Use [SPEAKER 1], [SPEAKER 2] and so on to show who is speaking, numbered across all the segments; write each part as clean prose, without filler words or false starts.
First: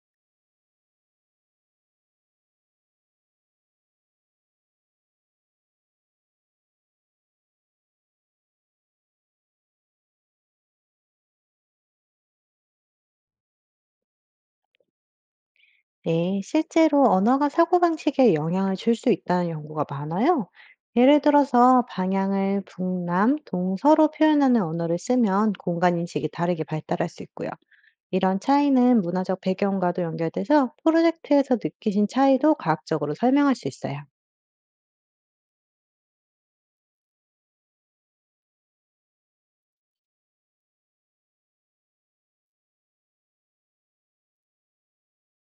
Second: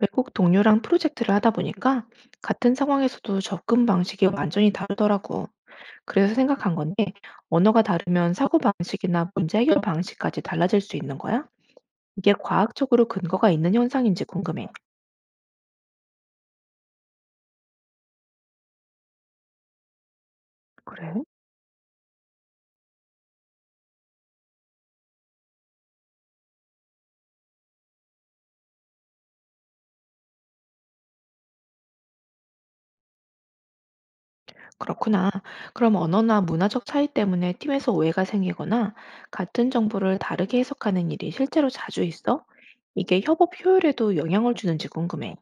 [SPEAKER 1] 외국 동료랑 프로젝트를 하다 보니까 같은 상황에서도 접근 방식이 완전히 다르더라고. 그래서 생각한 건데, 언어가 다르면 사고방식이나 문제 해결 방식까지 달라질 수 있는 거야? 이게 과학적으로 근거가 있는 현상인지 궁금해.
[SPEAKER 2] 네, 실제로 언어가 사고방식에 영향을 줄 수 있다는 연구가 많아요. 예를
[SPEAKER 1] 그래?
[SPEAKER 2] 들어서 방향을 북남, 동서로 표현하는 언어를 쓰면 공간인식이 다르게 발달할 수 있고요. 이런 차이는 문화적 배경과도 연결돼서 프로젝트에서 느끼신 차이도 과학적으로 설명할 수 있어요.
[SPEAKER 1] 그렇구나. 그럼 언어나 문화적 차이 때문에 팀에서 오해가 생기거나 같은 정보를 다르게 해석하는 일이 실제로 자주 있어? 이게 협업 효율에도 영향을 주는지 궁금해.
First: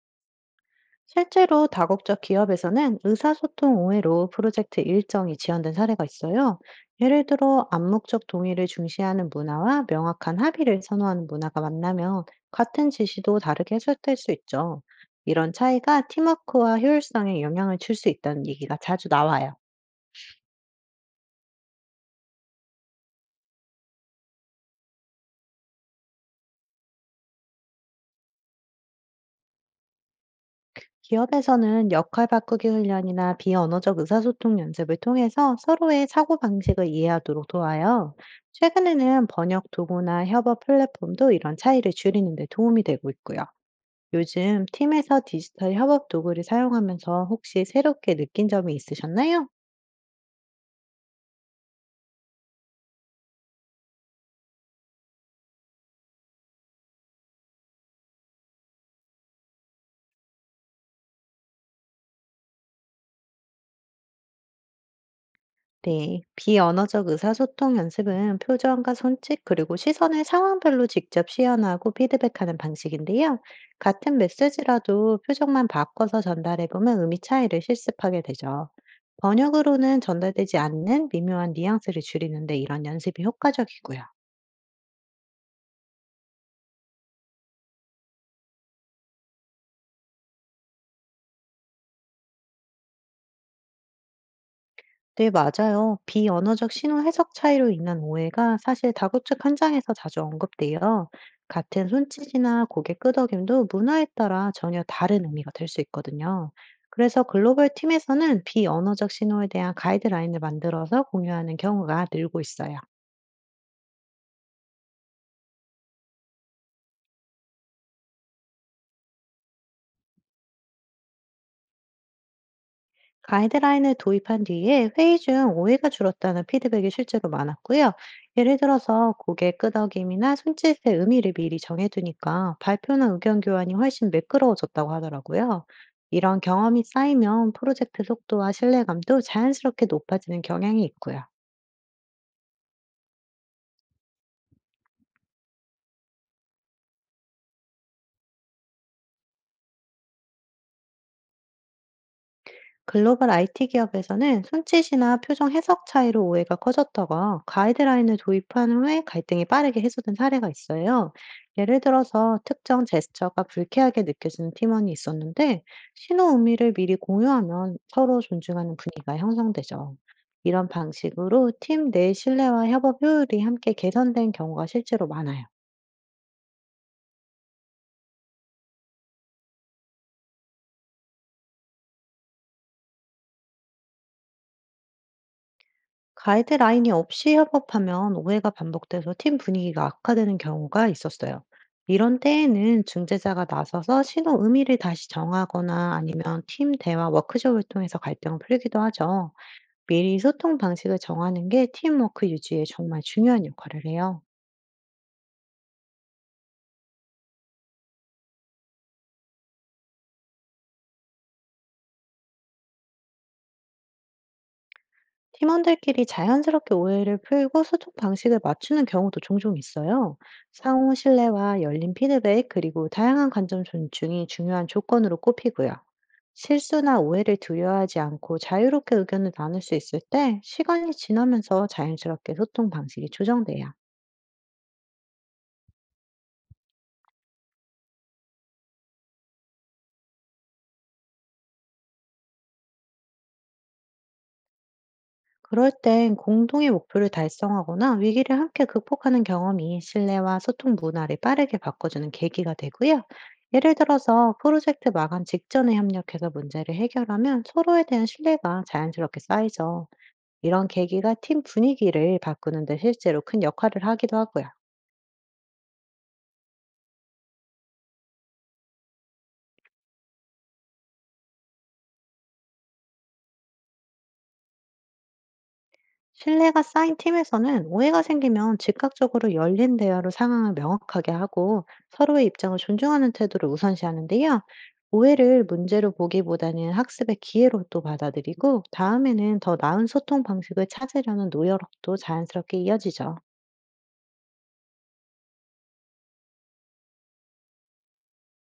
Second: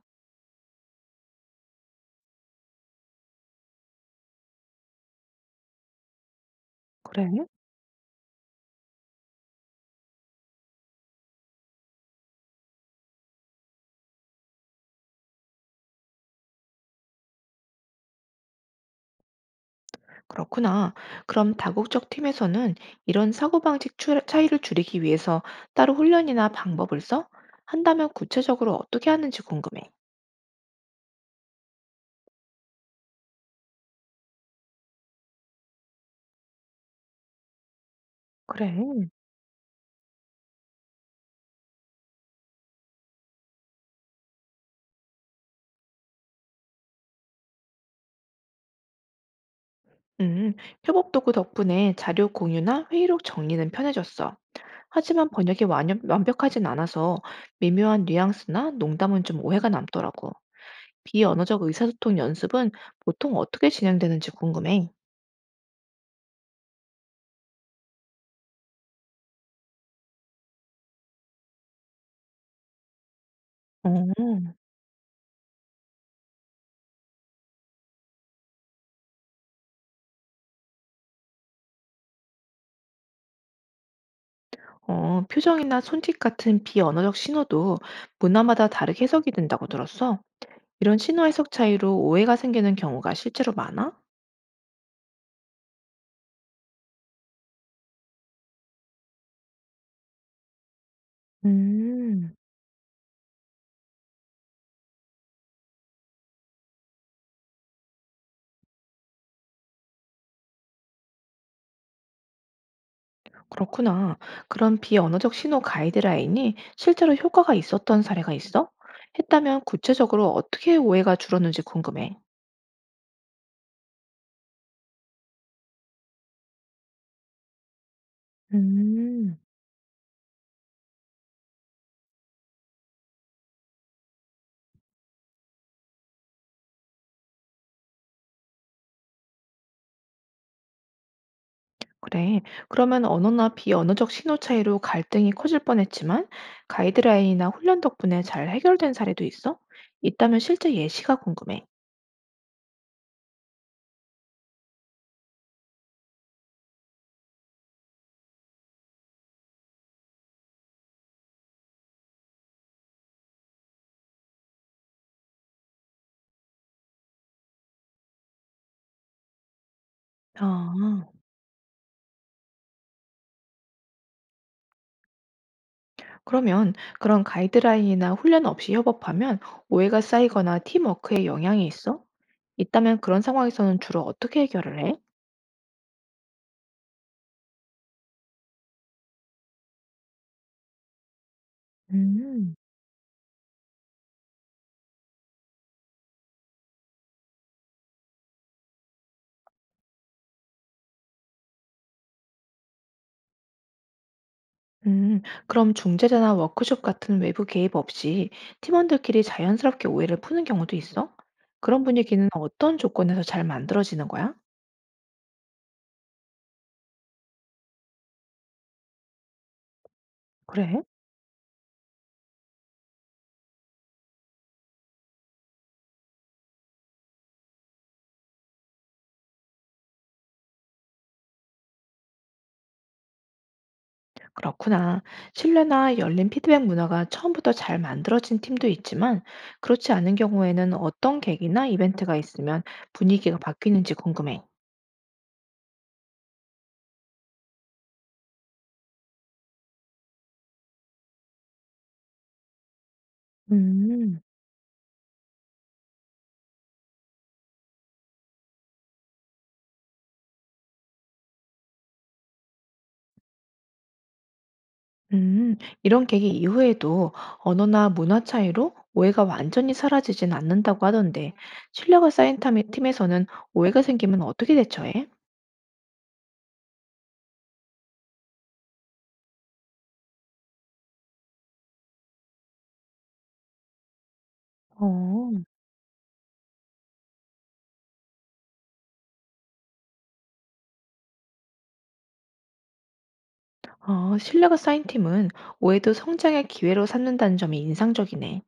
[SPEAKER 2] 실제로 다국적 기업에서는 의사소통 오해로 프로젝트 일정이 지연된 사례가 있어요. 예를
[SPEAKER 1] 그래?
[SPEAKER 2] 들어 암묵적 동의를 중시하는 문화와 명확한 합의를 선호하는 문화가 만나면 같은 지시도 다르게 해석될 수 있죠. 이런 차이가 팀워크와 효율성에 영향을 줄 수 있다는 얘기가 자주 나와요.
[SPEAKER 1] 그렇구나. 그럼 다국적 팀에서는 이런 차이를 줄이기 위해서 따로 훈련이나 방법을 써? 한다면 구체적으로 어떻게 하는지 궁금해.
[SPEAKER 2] 기업에서는 역할 바꾸기 훈련이나 비언어적 의사소통 연습을 통해서 서로의 사고방식을 이해하도록 도와요.
[SPEAKER 1] 그래.
[SPEAKER 2] 최근에는 번역 도구나 협업 플랫폼도 이런 차이를 줄이는 데 도움이 되고 있고요. 요즘 팀에서 디지털 협업 도구를 사용하면서 혹시 새롭게 느낀 점이 있으셨나요?
[SPEAKER 1] 음, 협업 도구 덕분에 자료 공유나 회의록 정리는 편해졌어. 하지만 완벽하진 않아서 미묘한 뉘앙스나 농담은 좀 오해가 남더라고. 비언어적 의사소통 연습은 보통 어떻게 진행되는지 궁금해.
[SPEAKER 2] 네, 비언어적 의사소통 연습은 표정과 손짓, 그리고 시선을 상황별로 직접 시연하고 피드백하는 방식인데요. 같은
[SPEAKER 1] 어.
[SPEAKER 2] 메시지라도 표정만 바꿔서 전달해 보면 의미 차이를 실습하게 되죠. 번역으로는 전달되지 않는 미묘한 뉘앙스를 줄이는데 이런 연습이 효과적이고요.
[SPEAKER 1] 어, 표정이나 손짓 같은 비언어적 신호도 문화마다 다르게 해석이 된다고 들었어. 이런 신호 해석 차이로 오해가 생기는 경우가 실제로 많아?
[SPEAKER 2] 네, 맞아요. 비언어적 신호 해석 차이로 인한 오해가 사실 다국적 현장에서 자주 언급돼요. 같은
[SPEAKER 1] 음,
[SPEAKER 2] 손짓이나 고개 끄덕임도 문화에 따라 전혀 다른 의미가 될 수 있거든요. 그래서 글로벌 팀에서는 비언어적 신호에 대한 가이드라인을 만들어서 공유하는 경우가 늘고 있어요.
[SPEAKER 1] 그렇구나. 그런 비언어적 신호 가이드라인이 실제로 효과가 있었던 사례가 있어? 했다면 구체적으로 어떻게 오해가 줄었는지 궁금해.
[SPEAKER 2] 가이드라인을 도입한 뒤에 회의 중 오해가 줄었다는 피드백이 실제로 많았고요. 예를 들어서
[SPEAKER 1] 음,
[SPEAKER 2] 고개 끄덕임이나 손짓의 의미를 미리 정해두니까 발표나 의견 교환이 훨씬 매끄러워졌다고 하더라고요. 이런 경험이 쌓이면 프로젝트 속도와 신뢰감도 자연스럽게 높아지는 경향이 있고요.
[SPEAKER 1] 그래. 그러면 언어나 비언어적 신호 차이로 갈등이 커질 뻔했지만 가이드라인이나 훈련 덕분에 잘 해결된 사례도 있어? 있다면 실제 예시가 궁금해.
[SPEAKER 2] 글로벌 IT 기업에서는 손짓이나 표정 해석 차이로 오해가 커졌다가 가이드라인을 도입한 후에 갈등이 빠르게 해소된 사례가 있어요. 예를 들어서 특정 제스처가 불쾌하게 느껴지는 팀원이 있었는데, 신호 의미를 미리 공유하면 서로 존중하는 분위기가 형성되죠. 이런
[SPEAKER 1] 아.
[SPEAKER 2] 방식으로 팀 내 신뢰와 협업 효율이 함께 개선된 경우가 실제로 많아요.
[SPEAKER 1] 그러면 그런 가이드라인이나 훈련 없이 협업하면 오해가 쌓이거나 팀워크에 영향이 있어? 있다면 그런 상황에서는 주로 어떻게 해결을 해?
[SPEAKER 2] 가이드라인이 없이 협업하면 오해가 반복돼서 팀 분위기가 악화되는 경우가 있었어요. 이런
[SPEAKER 1] 음.
[SPEAKER 2] 때에는 중재자가 나서서 신호 의미를 다시 정하거나, 아니면 팀 대화 워크숍을 통해서 갈등을 풀기도 하죠. 미리 소통 방식을 정하는 게 팀워크 유지에 정말 중요한 역할을 해요.
[SPEAKER 1] 그럼 중재자나 워크숍 같은 외부 개입 없이 팀원들끼리 자연스럽게 오해를 푸는 경우도 있어? 그런 분위기는 어떤 조건에서 잘 만들어지는 거야?
[SPEAKER 2] 팀원들끼리 자연스럽게 오해를 풀고 소통 방식을 맞추는 경우도 종종 있어요.
[SPEAKER 1] 그래?
[SPEAKER 2] 상호 신뢰와 열린 피드백, 그리고 다양한 관점 존중이 중요한 조건으로 꼽히고요. 실수나 오해를 두려워하지 않고 자유롭게 의견을 나눌 수 있을 때, 시간이 지나면서 자연스럽게 소통 방식이 조정돼요.
[SPEAKER 1] 그렇구나. 신뢰나 열린 피드백 문화가 처음부터 잘 만들어진 팀도 있지만, 그렇지 않은 경우에는 어떤 계기나 이벤트가 있으면 분위기가 바뀌는지 궁금해.
[SPEAKER 2] 그럴 땐 공동의 목표를 달성하거나 위기를 함께 극복하는 경험이 신뢰와 소통 문화를 빠르게 바꿔주는 계기가 되고요. 예를
[SPEAKER 1] 음,
[SPEAKER 2] 들어서 프로젝트 마감 직전에 협력해서 문제를 해결하면 서로에 대한 신뢰가 자연스럽게 쌓이죠. 이런 계기가 팀 분위기를 바꾸는데 실제로 큰 역할을 하기도 하고요.
[SPEAKER 1] 음, 이런 계기 이후에도 언어나 문화 차이로 오해가 완전히 사라지진 않는다고 하던데, 팀에서는 오해가 생기면 어떻게 대처해?
[SPEAKER 2] 신뢰가 쌓인 팀에서는 오해가 생기면 즉각적으로 열린 대화로 상황을 명확하게 하고, 서로의 입장을 존중하는 태도를 우선시하는데요. 오해를
[SPEAKER 1] 어.
[SPEAKER 2] 문제로 보기보다는 학습의 기회로 또 받아들이고, 다음에는 더 나은 소통 방식을 찾으려는 노력도 자연스럽게 이어지죠.
[SPEAKER 1] 어, 신뢰가 쌓인 팀은 오해도 성장의 기회로 삼는다는 점이 인상적이네.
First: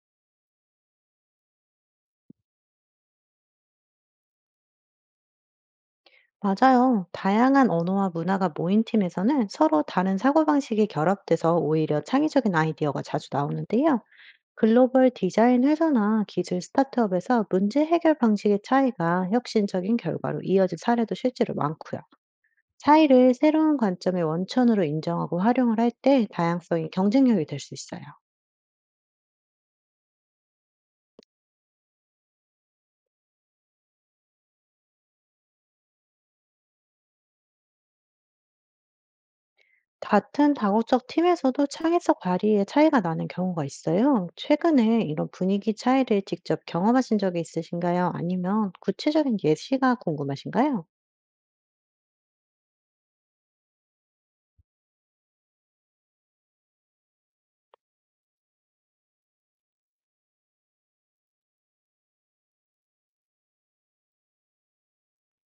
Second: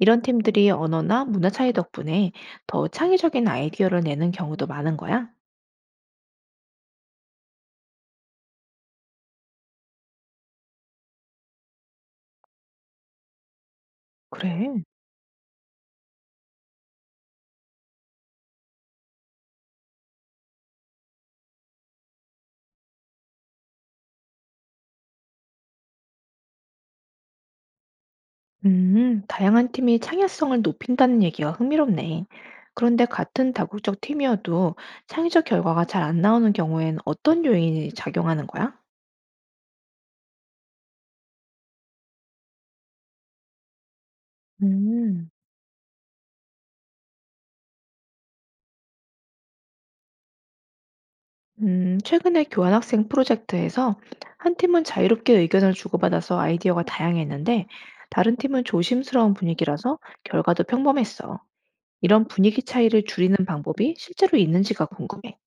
[SPEAKER 1] 이런 팀들이 언어나 문화 차이 덕분에 더 창의적인 아이디어를 내는 경우도 많은 거야?
[SPEAKER 2] 맞아요. 다양한 언어와 문화가 모인 팀에서는 서로 다른 사고방식이 결합돼서 오히려 창의적인 아이디어가 자주 나오는데요.
[SPEAKER 1] 그래.
[SPEAKER 2] 글로벌 디자인 회사나 기술 스타트업에서 문제 해결 방식의 차이가 혁신적인 결과로 이어진 사례도 실제로 많고요. 차이를 새로운 관점의 원천으로 인정하고 활용을 할 때 다양성이 경쟁력이 될 수 있어요.
[SPEAKER 1] 다양한 팀이 창의성을 높인다는 얘기가 흥미롭네. 그런데 같은 다국적 팀이어도 창의적 결과가 잘 안 나오는 경우엔 어떤 요인이 작용하는 거야?
[SPEAKER 2] 같은 다국적 팀에서도 창의적 발휘의 차이가 나는 경우가 있어요. 최근에 이런
[SPEAKER 1] 음,
[SPEAKER 2] 분위기 차이를 직접 경험하신 적이 있으신가요? 아니면 구체적인 예시가 궁금하신가요?
[SPEAKER 1] 최근에 교환학생 프로젝트에서 한 팀은 자유롭게 의견을 주고받아서 아이디어가 다양했는데 다른 팀은 조심스러운 분위기라서 결과도 평범했어. 이런 분위기 차이를 줄이는 방법이 실제로 있는지가 궁금해.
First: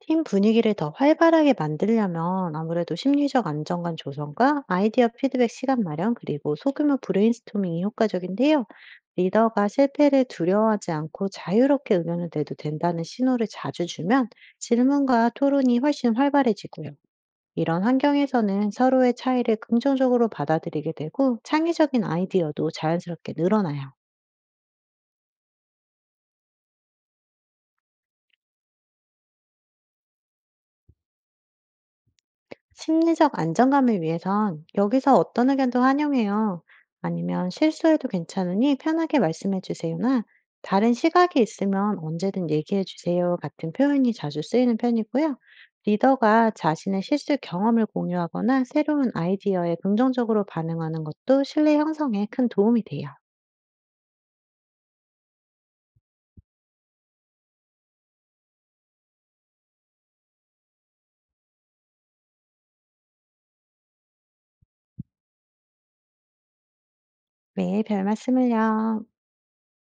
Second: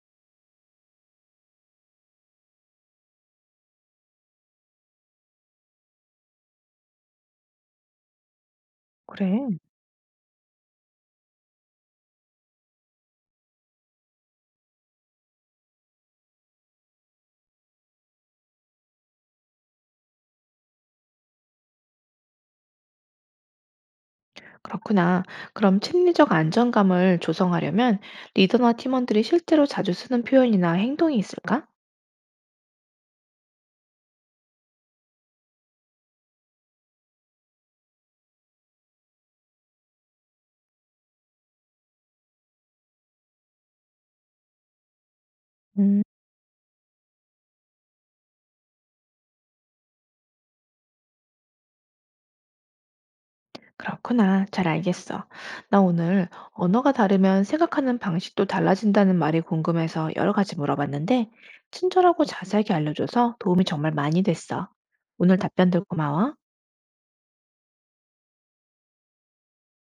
[SPEAKER 2] 팀 분위기를 더 활발하게 만들려면 아무래도 심리적 안정감 조성과 아이디어 피드백 시간 마련, 그리고 소규모 브레인스토밍이 효과적인데요.
[SPEAKER 1] 그래.
[SPEAKER 2] 리더가 실패를 두려워하지 않고 자유롭게 의견을 내도 된다는 신호를 자주 주면 질문과 토론이 훨씬 활발해지고요. 이런 환경에서는 서로의 차이를 긍정적으로 받아들이게 되고 창의적인 아이디어도 자연스럽게 늘어나요.
[SPEAKER 1] 그렇구나. 그럼 심리적 안정감을 조성하려면 리더나 팀원들이 실제로 자주 쓰는 표현이나 행동이 있을까?
[SPEAKER 2] 심리적 안정감을 위해선 "여기서 어떤 의견도 환영해요", 아니면 "실수해도 괜찮으니 편하게 말씀해 주세요나 "다른 시각이 있으면 언제든 얘기해 주세요" 같은 표현이 자주 쓰이는 편이고요.
[SPEAKER 1] 음,
[SPEAKER 2] 리더가 자신의 실수 경험을 공유하거나 새로운 아이디어에 긍정적으로 반응하는 것도 신뢰 형성에 큰 도움이 돼요.
[SPEAKER 1] 그렇구나. 잘 알겠어. 나 오늘 언어가 다르면 생각하는 방식도 달라진다는 말이 궁금해서 여러 가지 물어봤는데, 친절하고 자세하게 알려줘서 도움이 정말 많이 됐어. 오늘 답변들 고마워.
[SPEAKER 2] 네, 별 말씀을요.